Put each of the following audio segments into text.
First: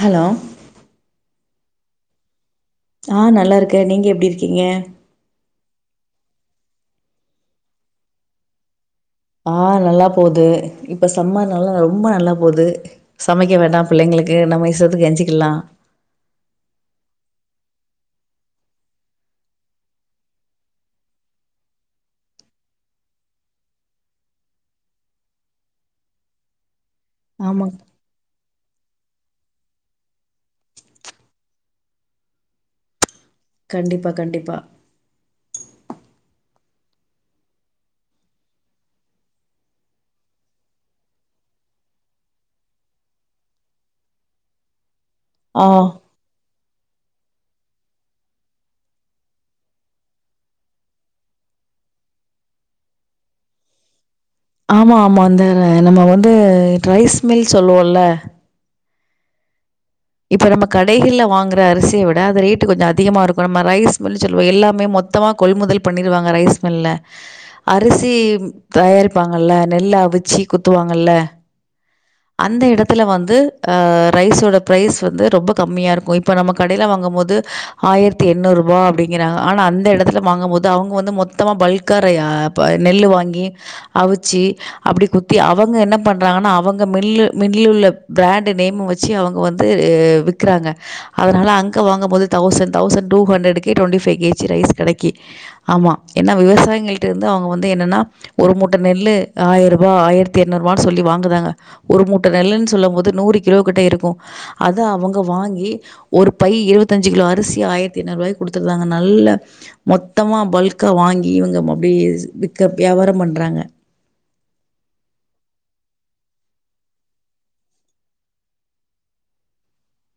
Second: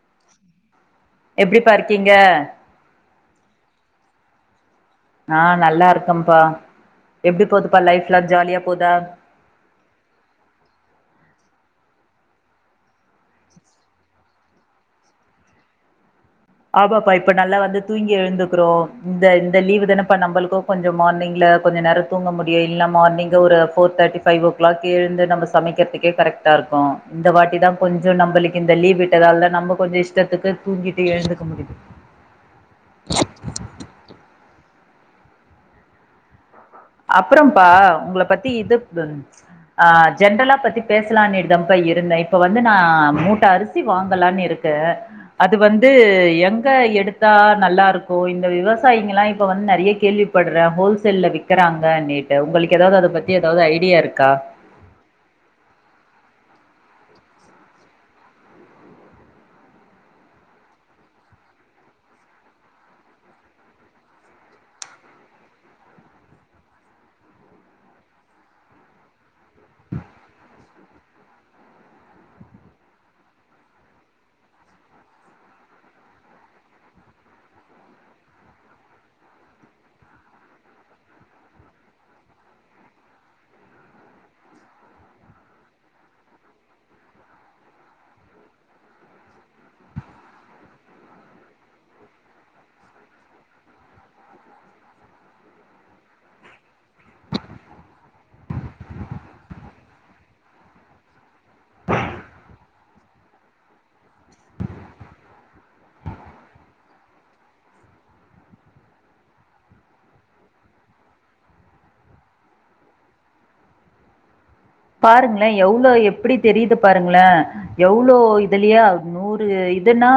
Hello எப்டிப்பாருக்கீங்க ஆஹ் நல்லாருக்கே நீங்க எப்டி இருக்கீங்க ஆஹ் நல்லா இருக்கேன்ப்பா எப்டி போதுப்பா லைப்லாம் ஜாலியா போதா ஆ நல்லா போகுது இப்ப சம்மனாலா ரொம்ப நல்லா போகுது சமைக்க வேண்டா பிள்ளைங்களுக்கு நம்ம இசத்துக்கு க எஞ்சிக்கலா ஆபாப்பா இப்ப நல்லா வந்து தூங்கி எழுந்துக்கிறோ இந்த லீவு் தானேப்பா நம்மளுக்கு கொஞ்ச மார்னிங்ல கொஞ்ச நேர தூங்க முடியும் இல் மார்னிங்க் ஒரு four thirty five o'clock எழுந்து நம்ம சமைக்கிறதுக்கே கரெக்டா இருக்கு இந்த வாட்டி ஆமா தான் கொஞ்ச நம்மளுக் இந்த லீவ்ட்டதால தா நம்ம கொஞ்ச இஷ்டத்துக்கு தூங்கிட்டு எழுந்து முடியது கண்டிப்பா கண்டிப்பா அப்புறம்ப்பா உங்கள பத்தி இது ஆஹ் ஜென்ரலா பத்தி பேசலான்னு இருதேன்ப்பா இருந்தே இப்ப வந்து நா மூட்ட அரிசி வாங்கலான்னு இருக்கே அது ஆ வந்து எங் த எடுத்தா நல்லாருக்கு இந்த விவசாயிங்கல்லா இப்ப வந்து நெறைய கேள்விப்படுறே ஹோல்சேல்ல விக் இருக்கிறாங்கன்னனுட்டு உங்களுக்கு ஏதாவது அதை பத்தி ஏதாவது ஐடியா இருக்கா ஆமா ஆமா இந்த நம்ம வந்து ட்ரைஸ் மில் சொல்லுவோம்ல இப்ப நம்ம கடைகள்ல வாங்குற அரிசிய விட அ ரேட்டு கொஞ்ச அதிகமா இருக்கு நம்ம ரைஸ் மில்னு சொல்லுவோ எல்லாமே மொத்தமா கொள்முதல் பண்ணிருவாங்க ரைஸ் மில்ல அரிசி தயாரிப்பாங்கல்ல நெல்ல அவிச்சு குத்துவாங்கல்ல அந்த இடத்துல வந்து ஆ ரைஸோட பிரைஸ் வந்து ரொம்ப கம்மியா இருக்கும் இப்ப நம்ம கடையில வாங்கும் போது ஆயிரத்தி எண்ணூறு ரூபாய அப்படிங்கறாங்க ஆனா அந்த இடத்துல வாங்கு போது அவங்க வந்து மொத்தமா பல்க்கா நெல்லு வாங்கி அவிச்சு அப்டி குத்தி அவங்க என்ன பண்றாங்கன்னா அவங் மில் மில்லுல்ல பிராண்டு நேம் வச்சு அவங்க வந்து விக்குறாங்க அதனால அங்க வாங்கும்போது தவ்சண்ட் தவ்சண்ட் டூ ஹண்றடுக்கே twenty five K G rice கெடைக்கி ஆம்மா விவசாயங்களட்டருந்து அவங்க வந்து என்னன்னா ஒரு மூட்ட நெல் ஆயிர ரூபா ஆயிரத்தி எநூறு ரூபான்னு சொல்லி வாங்குதாங்க ஒரு மூட்ட நெல்ன்னு சொல்லும் போது நூறு கிலோ கிட்ட இருக்கு அத அவங்க வாங்கி ஒரு பை இருபத்தஞ்சு கிலோ அரிசி ஆயிரத்தி ஐநூறுபாய்கு குடுத்திருந்தாங்க நல்ல மொத்தமா பல்க்கா வாங்கி இவங்க அப்படி விற்க வியாபார பண்றாங்க பாருங்களே எவ்ளோ எப்டி தெரியுது பாருங்களே எவ்ளோ இதுலையா நூறு இதுன்னா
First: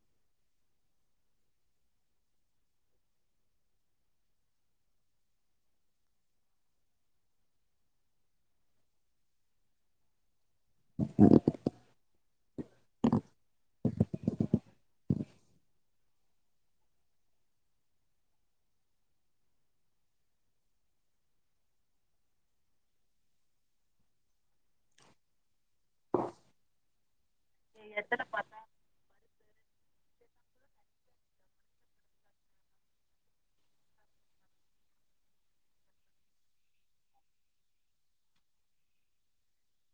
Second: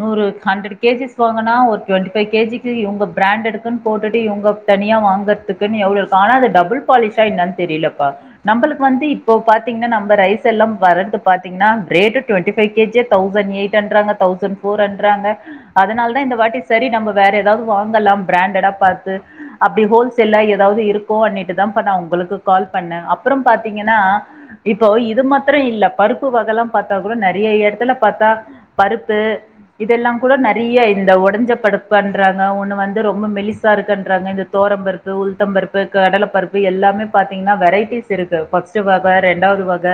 நூறு ஹண்ட்ரட் கே ஜிஸ் வாங்கனா ஒரு டுவெண்ட்டி ஃபைவ் கேஜிக்கு இவங்க பிராண்டடுக்குன்னு போட்டுட்டு இவங்க தனியா வாங்கறதுக்குன்னு எவ்ளவு இருக்கு ஆனா அது டபுள் பாலிஷா என்னானு தெரியலப்பா நம்மளுக்கு வந்து இப்போ பாத்தீங்கன்னா நம்ம ரைஸ் தெல்லா வர்றது பாத்தீங்கன்னா ரேட்டு டுவெண்ட்டி ஃபைவ் கே ஜிய தௌசண் எயிட்டன்றாங்க தௌசண் ஃபோருன்றாங்க அதனால தா இந்த வாட்டி சரி நம்ம வேற எதாவது வாங்கலா ப்ராண்டடா பாத்து அப்டி ஹோல்சேல்லா எதாவது இருக்குன்னிட்டுதாப்பா ஒங்களுக்கு கால் பண்ணே [unintelligible] பாத்தீங்கன்னா இப்போ இது மாத்ர இல்ல பருப்பு வகல்லா பாத்தா கூட நெ றையா எடத்துல பாத்தா பருப் து இதெல்லா கூட நறைய இந்த ஒடஞ்ச பருப்புன்றாங்க ஒன்னு வந்து ரொம்ப மெலிசா இருக்குன்றாங்க இது தொவரம்பருப்பு உளுத்தம்பருப்பு கடலப்பருப்பு எல்லாமே பாத்தீங்கன்னா வெரைட்டிஸ் திருக்கு ஃபஸ்ட் வக ரெண்டாவது வக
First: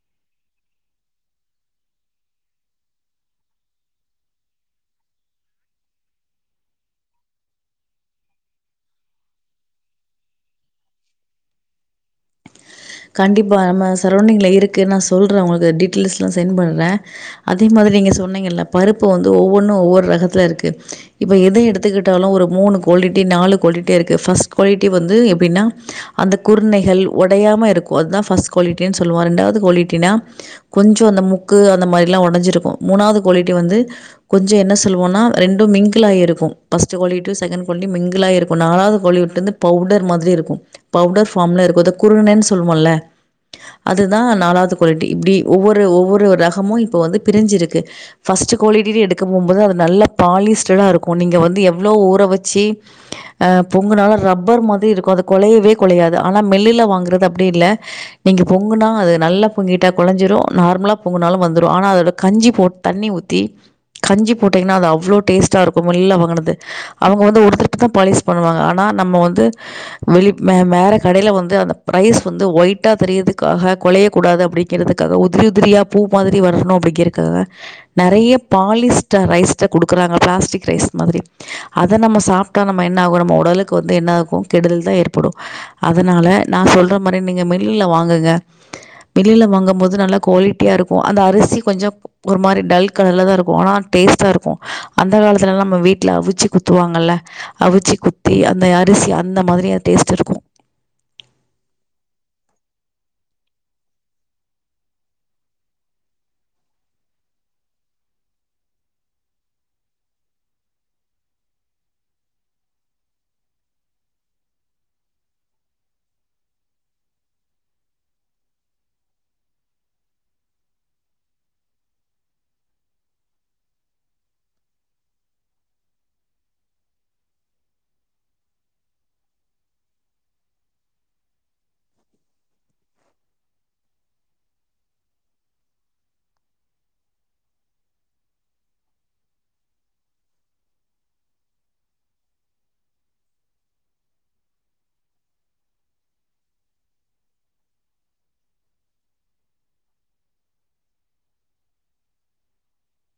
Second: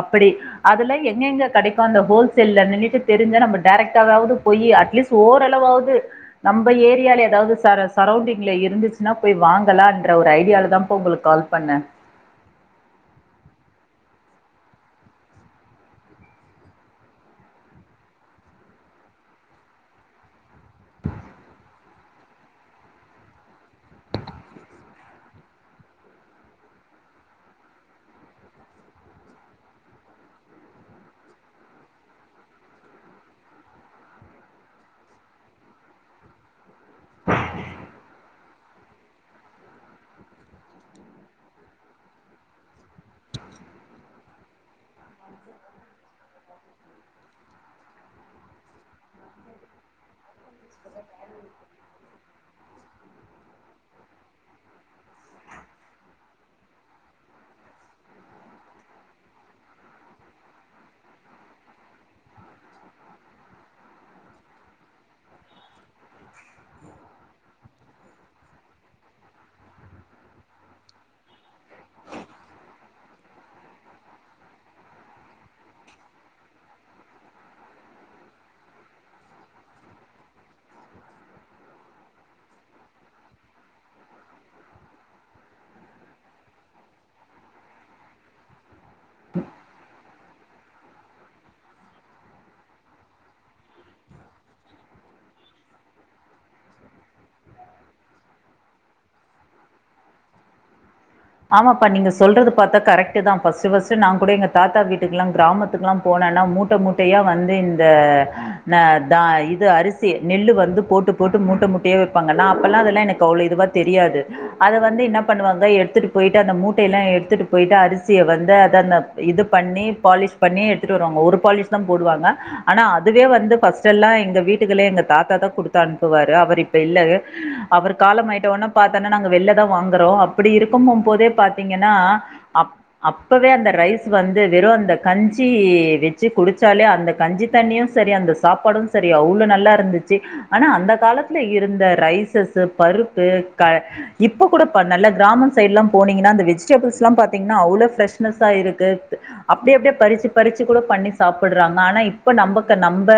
அப்படி அதுல எங்க எங்க கெடைக்கு அந்த ஹோல்சேல்லன்னுக்கு தெரிஞ்சா நம்ம டெரெக்ட்டாவாது போயி அட்லீஸ்ட்டு ஓரளவாவது நம்ப ஏரியால எதாவது சர சரௌண்டிங்ல இருந்துச்சுன்னா போய் வாங்கலான்ற ஒரு ஐடியால தாப்பா ஒங்களுக்கு கால் பண்ண கண்டிப்பா நம்ம சரௌண்டிங்ல இருக்கு நா சொல்றே உங்களுக்கு டீடைல்லிஸ்ட்லா சென்ட் பண்றே அதே மாதிரி நீங்க சொன்னீங்கள பருப்பு வந்து ஒவ்வொன்னு ஒவ்வொரு ரகத்துல இருக்கு இப்ப எதை எடுத்துக்கிட்டாலு ஒரு மூணு குவாலிட்டி நாலு குவாலிட்டியா இருக்கு ஃபஸ்ட் குவாலிட்டி வந்து எப்டின்னா அந்த குர்னைகள் ஒடையாம இருக்கு கு அது தா ஃபஸ்ட் குவாலிட்டின்னு சொல்வோ ரெண்டாவது குவாலிட்டினா கொஞ்சோ அந்த முக்கு அந்த மாதிரிலா உடைஞ்சிருக்கும் மூணாவது குவாலிட்டி வந்து கொஞ்சம் என்ன சொல்லுவோம்னா ரெண்டும் மிங்கல ஆயி இருக்கும் first quality to second quality மிங்கலாயிருது இப்ப நாலாவது குவாலிவுட்லருந்து பவுடர் மாதிரி இருக்கு பவுடர் ஃபார்ம்ல இருக்கு இந்த குருனன்னு சொ துல்லுவோல்ல அதுதா நாலாது குவாலிட்டி இப்டி ஒவ்வொரு ஒவ்வொரு ரகமு இப்ப வந்து பிரிஞ்சிருக்கு ஃபஸ்ட்டு குவாலிட்டின்னு எடுக்க போம்போது அது நல்லா பாலிஸ்ட்டடா இருக்கு நீங்க வந்து எவ்ளோ ஊற வச்சு அ பொங்குனாலு ரப்பர் மாதிரி இருக்கு அது கொழயவே கொழையாது ஆனா மெல்லுல்ல வாங்கறது அப்டி இல்ல நீங்க பொங்குனா அது நல்லா பொங்கிட்டா கொழஞ்சிரு நார்மலா பொங்குனாலு வந்துரு ஆனா அதோட கஞ்சி போட் தண்ணி ஊத்தி கஞ்சி போட்டீங்கன்னா அது அவ்ளோ டேஸ்ட்டா இருக்கு மெல்லுல வாங்குனது அவங்க வந்து ஒரு ட்ரிப் தா பாலிஸ் பண்ணுவாங்க ஆனா நம்ம வந்து வெளி வே வேற கடையில வந்து அந்த ரைஸ் வந்து ஒய்ட்டா தெரியறதுக்காக கொழையக்கூடாது அப்டிங்குறதுக்காக உதிரி உதிரியா பூ மாதிரி வரணும் அப்டிங்குறக்காக நெறைய பாலிஸ்ட்ட ரைஸ்தா குடுக்குறாங்க பிளாஸ்டிக் ரைஸ் மாதிரி அத நம்ம சாப்ட்டா நம்ம என்னாகுவோ நம்ம ஒடலுக்கு வந்து என்னாகும் கெடுதல் தா ஏற்படு அதனால நா சொல்ற இந்த மாரி நீங்க மில்லுல வாங்குங்க மில்லுல வாங்கும் போது நல்லா குவாலிட்டியா இருக்கு அந்த அரிசி கொஞ்சோ ஒரு மாரி டல் கலர்ல தா இருக்கு ஆனா டேஸ்ட்டாருக்கு அந்த காலத்துலலா நம்ம வீட்ல அவுச்சி குத்துவாங்கல்ல அவிச்சி குத்தி அந்த அரிசி அந்த மாதிரியா டேஸ்ட்டிருக்கு ஆமாப்பா நீங்க சொல்றத கரெக்ட்டு தாப்பா சிவசு நா கூட எங்க தாத்தா வீட்டுக்கெல்லா கிராமத்துக்கெல்லா போனன்னா மூட்ட மூட்டையா வந்து இந்த ந தா இது அரிசி நெல்லு வந்து போட்டு போட்டு மூட்ட மூட்டையா வைப்பாங்க நா அப்பெல்லா அதெல்லா எனக்கு அவ்ளோ இதுவா தெரியாது அத வந்து என்ன பண்ணுவாங்க எடுத்துட்டு போய்ட்டு அந்த மூட்டையெல்லா எடுத்துட்டுப்போய்ட்டு அரிசிய வந்து அத அந்த இது பண்ணி பாலிஷ் பண்ணி எடுத்துட்டு வருவாங்க ஒரு பாலிஷ் தா போடுவாங்க ஆனா அதுவே வந்து ஃபஸ்ட்டெல்லா எங்க வீட்டுக்குலே எங்க தாத்தா தா குடுத்து அம்ப்புவாரு அவரு இப்ப இல்ல அவரு காலமாய்ட்டவொன்ன பாத்தன்னா நாங்க வெளில தா வாங்கறோ அப்படிருக் தும்மப்போதே பாத்தீங்கன்னா அப் அப்பவே அந்த ரைஸ் வந்து வெறு அந்த கஞ்சி வெச்சு குடிச்சாலே அந்த கஞ்சி தண்ணியு செரி அந்த சாப்பாடு செரி அவ்ளோ நல்லாயிருந்துச்சு. ஆனா அந்த காலத்துல இருந்த ரைஸஸ்ஸு பருப்பு க இப்ப கூட நல்ல கிராமம் சைட்லலா போனீங்கன்னா அந்த வெஜிடேபிள்ஸ்லா பாத்திங்கன்னா அவ்ளோ ஃப்ரெஷ்னஸ்ஸா இருக்கு அப்டியப்டியே பறிச்சி பறிச்சிக்கூட பண்ணி சாப்புட்றாங்க ஆனா இப்ப நம்பக்கு நம்ப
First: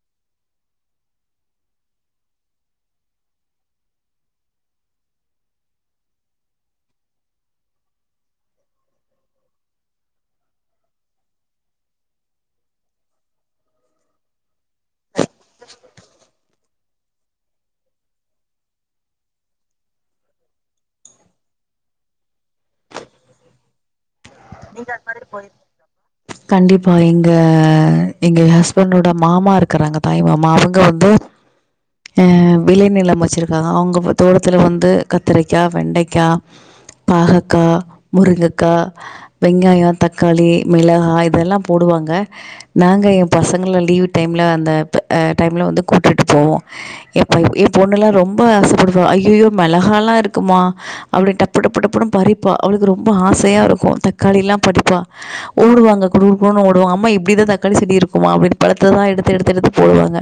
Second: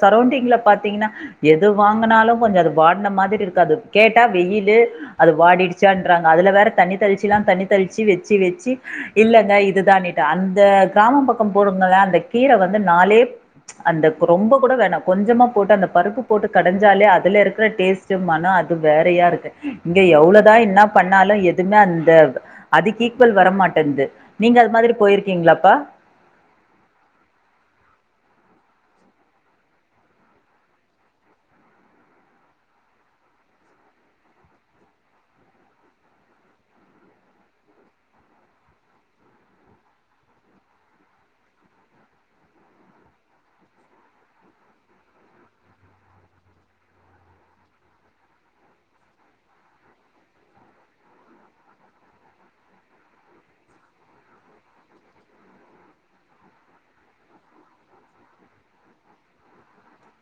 சரவுண்டுங்ல பாத்திங்கன்னா எது வாங்கினாலு கொஞ்ச அது வாட்ன மாதிரி இருக்காது கேட்டா வெயில்லு அது வாடிடுச்சான்றாங்க அதுல வேற தண்ணி தெளிச்சில்லா தண்ணி தெளிச்சி வெச்சி வெச்சி இல்லங்க இதுதானிட்டா அந்த கிராமம் பக்க போருங்கள அந்த கீர வந்து நாலே அந்த ரொம்பக்கூட வேணா கொஞ்சமா போட்டு அந்த பருப்பு போட்டு கடைஞ்சாலே அது இதுல இருக்கிற டேஸ்ட்டு மண அது வேறையாருக்கு இங்க எவ்ளோ தா என்னா பண்ணாலு எது எதுமே அந்த அதுக் ஈக்குவல் வரமாட்டந்து கண்டிப்பா எங்க எங்க ஹஸ் பண்டோட மாமா இருக்கறாங்க தாய் மாமா அவங்க வந்து அ விளைநிலம் வச்சிருக்காங்க அவங்க தோட்டத்துல வந்து கத்திரக்கா வெண்டைக்கா பாஹக்கா முருங்கக்கா வெங்காய தக்காளி மிளகா இதெல்லா போடுவாங்க நாங்க எ பசங்கள லீவ் டைம்ல ஆ அந்த டைம்ல் வந்து கூட்டிட்டு போவோ எ பை எ பொண்ணுலா ரொம்ப ஆசப்படுவா அய்யய்யோ மெளகாலா இருக்குமா அப்டின்னு டப்பு டப்பு டப்புன்னு பறிப்பா அவளுக்கு ரொம்ப ஆசையாருக்கு த க்காளிலா பறிப்பா ஓடுவாங்க குடு குடு குடுன்னு ஓடுவாங்க அம்மா இப்டிதா தக்காளி செடி இருக்குமா அப்டி பழத்தெல்லா எடுத்து எடுத்து எடுத்து போடுவாங்க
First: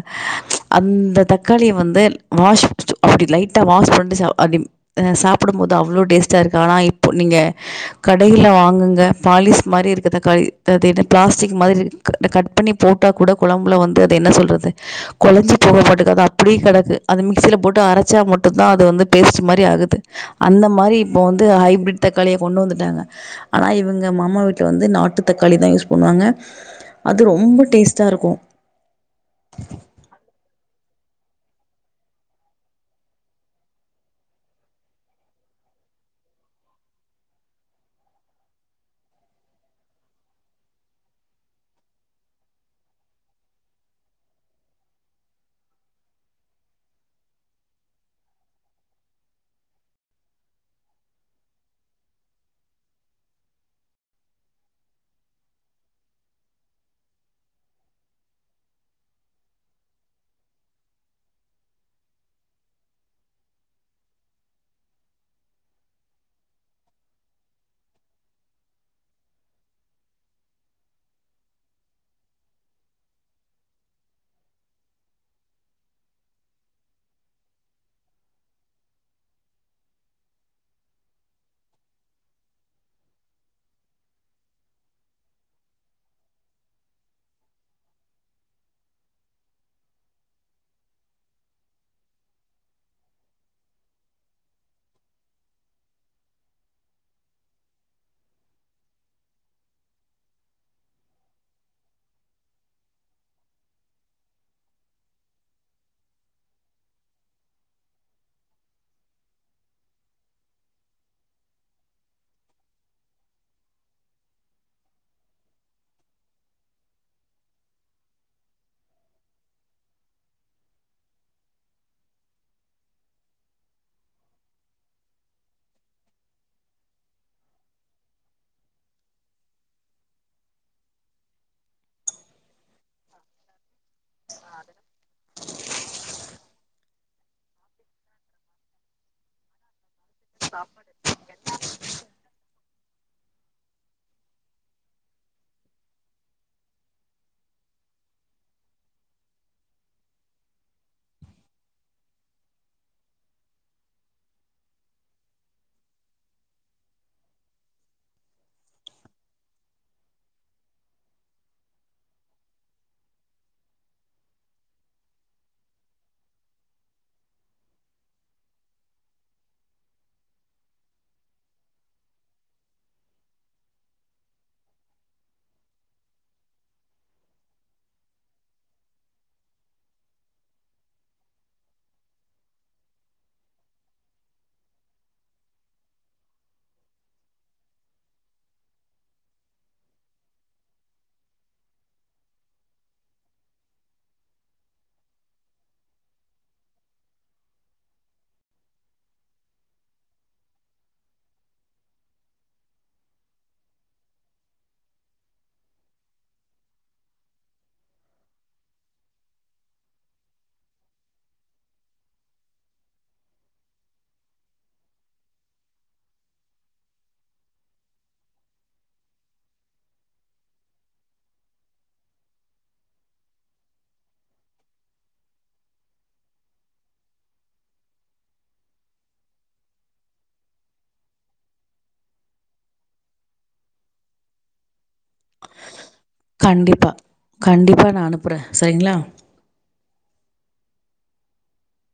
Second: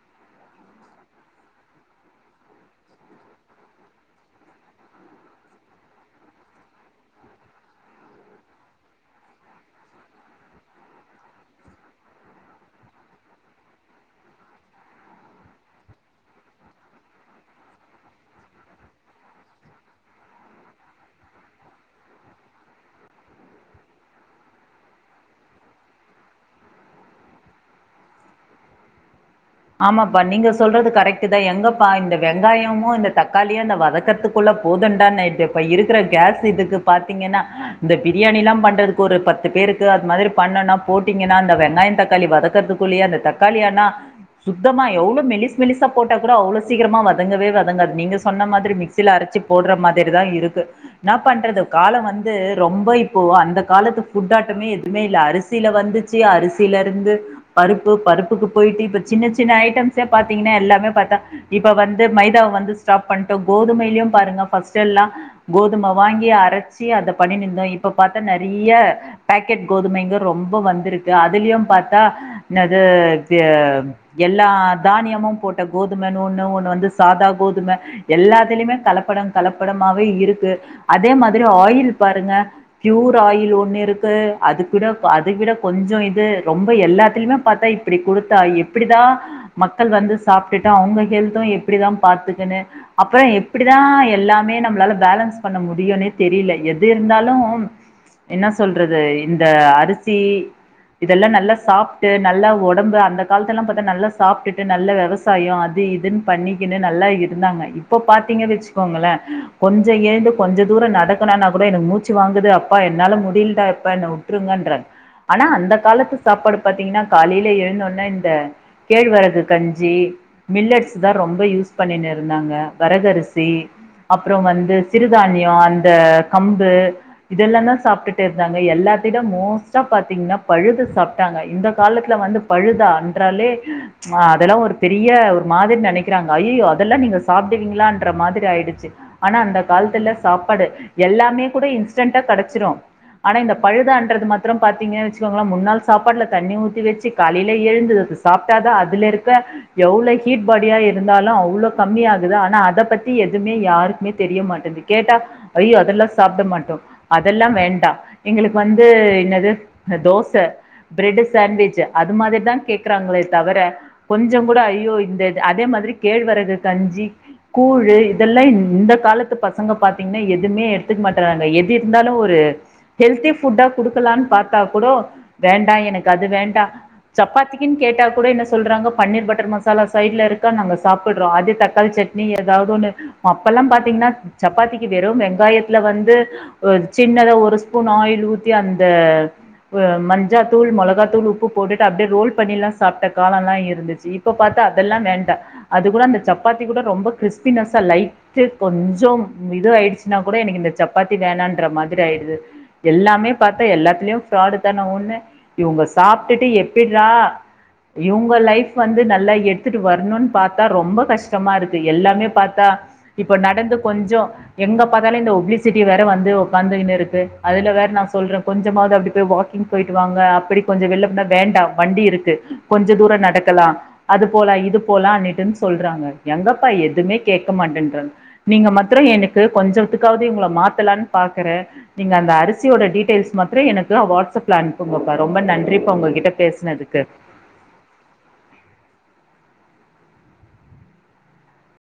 அந்த தக்காளிய வந்து வாஷ் அப்டி லைட்டா வாஷ் பண்ட்டு சாப் [unintelligible] அ சாப்புடும்போது அவ்ளோ டேஸ்ட்டாருக்கு ஆனா இப்போ நீங்க கடையில வாங்குங் ங்க பாலிஷ் மாரி இருக்க தக்காளி த இந்த பிளாஸ்டிக் மாதிரி இருக் அத கட் பண்ணி போட்டா கூட கொழம்புல வந்து அத என்ன சொல்றது குழஞ்சி போகட்டுக்குது அது அப்படியே கெடக்கு அத மிக்சில போட்டு அரைச்சா மட்டு தா அது வந்து பேஸ்ட்டு மாரி ஆகுது அந்த மாரி இப்போ வந்து ஹைபிரிட் தக்காளிய கொண்டு வந்துட்டாங்க ஆனா இவங்க மாமா வீட்ல வந்து நாட்டு தக்காளி தா யூஸ் பண்ணுவாங்க அது ரொம்ப டேஸ்ட்டாருக்கு க்குத எங்கப்பா இந்த வெங்காயமு இந்த தக்காளியு அந்த வதக்கறத்துக்குள்ள போதுண்டான்னு ஆயிடுதேப்பா இருக்கிற கேஸ் இதுக்கு பாத்தீங்கன்னா இந்த பிரியாணிலா பண்றதுக்கு ஒரு பத்து பேருக்கு அது மாதிரி பண்ணன்னுனா போட்டீங்கன்னா அந்த வெங்காயம தக்காளி வதக்கறதுக்குள்ளயே அந்த தக்காளியானா சுத்தமா எவ்ளோ மெலிஸ் மெலிசா போட்டாக்கூட அவ்ளோ சீக்கிரமா வதங்கவே வதங்காது நீங்க சொன்ன மாதிரி மிக்சில அரைச்சு போட்ற மாதிரிதா இருக்கு என்னா பண்றது கால வந்து ரொம்ப இப்போ அந்த காலத்து ஃபுட்டாட்டமே எதுவுமே இல்ல அரிசில வந்துச்சு அரிசிலருந்து பருப்பு பருப்புக்கு போயிட்டு இப்ப சின்ன சின்ன ஐட்டம்ஸே பாத்தீங்கன்னா எல்லாமே பாத்தா இப்ப வந்து மைதாவ வந்து ஸ்டாப் பண்ணிட்டோ கோதுமையிலயு பாருங்க ஃபஸ்ட்டெல்லா கோதும வாங்கி அரச்சி அத பண்ணின்னுருந்தோ இப்ப பாத்தா நெறைய பேக்கெட் கோதுமைங்க ரொம்ப வந்துருக்கு அதுலியு பாத்தா என்னது க எல்லா தானியமு போட்ட கோதுமன்னு ஒன்னு ஒன்னு வந்து சாதா கோதும எல்லாத்திலியுமே கலப்பட கலப்படமாவே இருக்கு அதே மாதிரி ஆயில் பாருங்க ப்யூர் ஆயில் ஒன்னு இருக்கு அதுக்கூட அதை விட கொஞ்சோ இது ரொம்ப எல்லாத்திலியுமே பாத்தா இப்டி குடுத்தா இப் இப்டிதா மக்கள் வந்து சாப்ட்டுட்டு அவங்க ஹெல்தும் எப்டிதா பாத்துக்கன்னு அப்ற எப்டிதா எல்லாமே நம்மளால பேலன்ஸ் பண்ண முடியுன்னே தெரியில எது இருந்தாலு என்ன சொல்றது இந்த அரிசி இதெல்லா நல்லா சாப்ட்டு நல்லா ஒடம்பு அந்த காத்துலலா நல்லா சாப்ட்டுட்டு நல்ல விவசாய அது இதுன்னு பண்ணிக்கினு நல்லா இருந்தாங்க இப்ப பாத்தீங்க வச்சுக்கோங்களே கொஞ்ச எழுந்து கொஞ்ச தூர நடக்கணுன்னா கூட எனக்கு மூச்சு வாங்குது அப்பா என்னால முடியலடா எப்ப என்னவுட்டுருங்கன்றாங்க ஆனா அந்த காலத்து சாப்பாடு பாத்தீங்கன்னா காலைல எழுந்தவொன்ன வ கேழ்வரகு கஞ்சி மில்லட்ஸ் தா ரொம்ப யூஸ் பண்ணின்னு இருந்தாங்க வரகரிசி அப்ற வந்து சிறுதானிய அந்த கம்பு இதெல்லா தா சாப்ட்டுட்டு இருந்தாங்க எல்லாத்த விட மோஸ்ட்டா பாத்திங்கன்னா பழுது சாப்ட்டாங்க இந்த காலத்துல வந்து பழுதா ட்றாலே ஆ அதெல்லா ஒரு பெரிய ஒரு மாதிரி நெனைக்கிறாங்க ஐய் யய்யோ அதெல்லா நீங்க சாப்டுவீங்களான்ற மாதிரி ஆயிடுச்சு ஆனா அந்த காலத்துல சாப்பாடு எல்லாமே கூட இன்ஸ்டன்ட்டா கெடச்சிடு ஆனா இந்த பழுதான து மாத்தர பாத்தீங்கன்னு வச்சுக்கோங்களே முன்னாள் சாப்பாட்ல தண்ணி ஊத்தி வச்சு காலையில எழுந்து சாப்ட்டா தா அதுல இருக்க எவ்ள ஹீட் பாடியா இருந்தாலு அவ்ளோ கம்மியாகுதா ஆனா அத பத்தி எதுமே யாருக்குமே தெரிய மாட்டேந்து கேட்டா ஐயோ அதெல்லா சாப்ட மாட்டோ அதெல்லா வேண்டா எங்களுக்கு வந்து என்னது இந்த தோச ப்ரெடு சாண்ட்விச் அது மாதிரி தா கேக் ருங்களே தவர கொஞ்ச கூட அய்யயோ இந்த இது அதே மாதிரி கேழ்வரகு கஞ்சி கூழு இதெல்லா இந்த காலத்து பசங்க பாத்தீங்கன்னா எதுமே எடுத்துக்க மாட்றாங்க எது இருந்தாலு ஒரு ஹெல்த்தி ஃபுட்டா குடுக்கலான்னு பாத்தா கூடோ வேண்டா எனக்கு அது வேண்டா சப்பாத்தி க்குன்னு கேட்டா கூட என்ன சொல்றாங்க பன்னீர் பட்டர் மசாலா சைட்ல இருக்கா நாங்க சாப்பிட்றோ அதே தக்காளி சட்னி எதாவது ஒன்னு அப்பல்லா பாத்தீங்கன்னா சப்பாத்திக்கு வெறு வெங்காயத்துல வந்து ஒரு சின்னதா ஒரு ஸ்பூன் ஆயில் ஊத்தி அந்த வ மஞ்சாத்தூள் மொளகாத்தூள் உப்பு போட்டுட்டு அப்டியே ரோல் பண்ணில்லா சாப்ட்ட காலல்லா இருந்துச்சு இப்ப பாத்தா அதெல்லா வேண்டா அது கூட அந்த சப்பாத்தி கூட ரொம்ப க்ரிஸ்ப்பினஸ்ஸா லைட்டு கொஞ்சோ இது ஆயிடுச்சுன்னா கூட எனக்கு இந்த சப்பாத்தி வேணான்ற மாதிரி ஆயிடுது எல்லாமே பாத்தா எல்லாத்திலியு ஃப்ராடு தான ஒன்னு இவுங்க சாப்ட்டுட்டு எப்பிட்ரா இவங்க லைஃப் வந்து நல்லா எடுத்துட்டு வரணும்ன்னனு பார்த்தா ரொம்ப கஷ்டமா இருக்கு எல்லாமே பார்த்தா இப்ப நடந்து கொஞ்சம் எங்க பார்த்தாலும் இந்த ஒப்ளிசிட்டி வேற வந்து உ்காந்துன்னு இருக்கு அதுல வேற நான் சொல்றேன் கொஞ்சமாவது அப்படி போய் வாக்கிங் போயிட்டு வாங்க அப்படி கொஞ்சம் வெளிலனா வேண்டாம் வண்டி இருக்கு கொஞ்ச தூரம் நடக்கலாம் அது போலாம் இது போலாம் அட்டுன்னு சொல்றாங்க எங்கப்பா எதுவுமே கேட்க மாட்டேன்றன் நீங்க மாத்தம் எனக்கு கொஞ்சத்துக்காவது உங்களை மாத்தலாம்னு பாக்குற நீங்க அந்த அரிசியோட டீட்டெயில்ஸ்ம் எனக்கு வாட்ஸ்ப்லனு உங்கப்பா ரொம்ப நன்றிப்பா உங்ககிட்ட பேசுினதுக்கு கண்டிப்பா நான் அனுப்புறேன் சரிங்களா